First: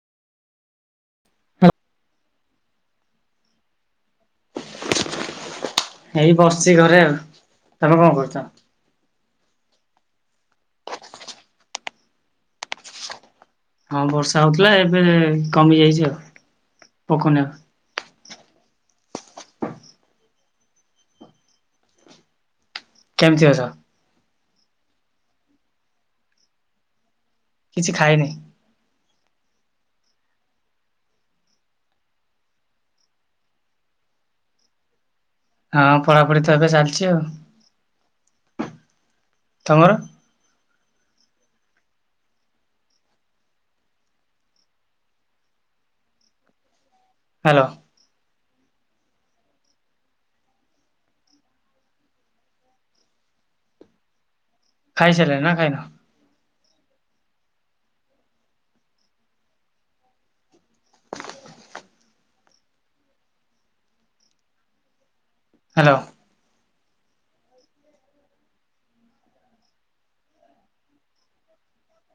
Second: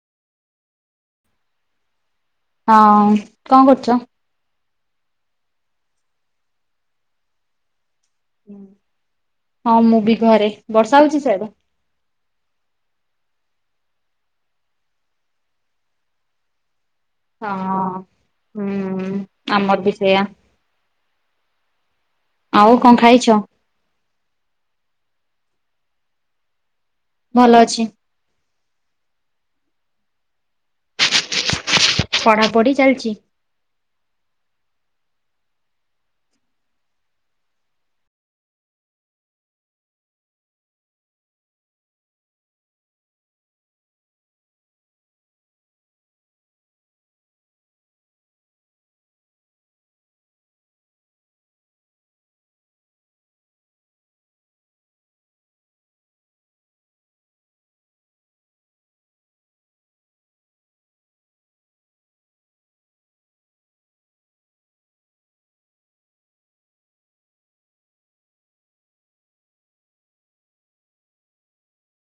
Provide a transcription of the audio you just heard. [unintelligible] ହଁ କଣ କରୁଛ? ଏଇ ବସିଛି ଘରେ। ଆଉ ତମେ କଣ କରୁଛ? ହଁ ମୁଁ ବି ଘରେ ବର୍ଷା ହଉଛି ସିଆଡେ ହଁ ବର୍ଷା ହଉଥିଲା ଏବେ କମି ଯାଇଛି ଆଉ ପକଉନି ଆଉ। ହଁ ହୁଁ ଆମର ବି ସେଇଆ ଆଉ କଣ ଖାଇଛ? କେମିତି ଅଛ? ଭଲ ଅଛି କିଛି ଖାଇନି। ପଢାପଢି ଚାଲିଛି? ହଁ ପଢାପଢି ତ ଏବେ ଚାଲିଛି ଆଉ। ତମର? ହ୍ୟାଲୋ। ଖାଇସରିଲନି ନା ଖାଇଁନ? ହ୍ୟାଲୋ।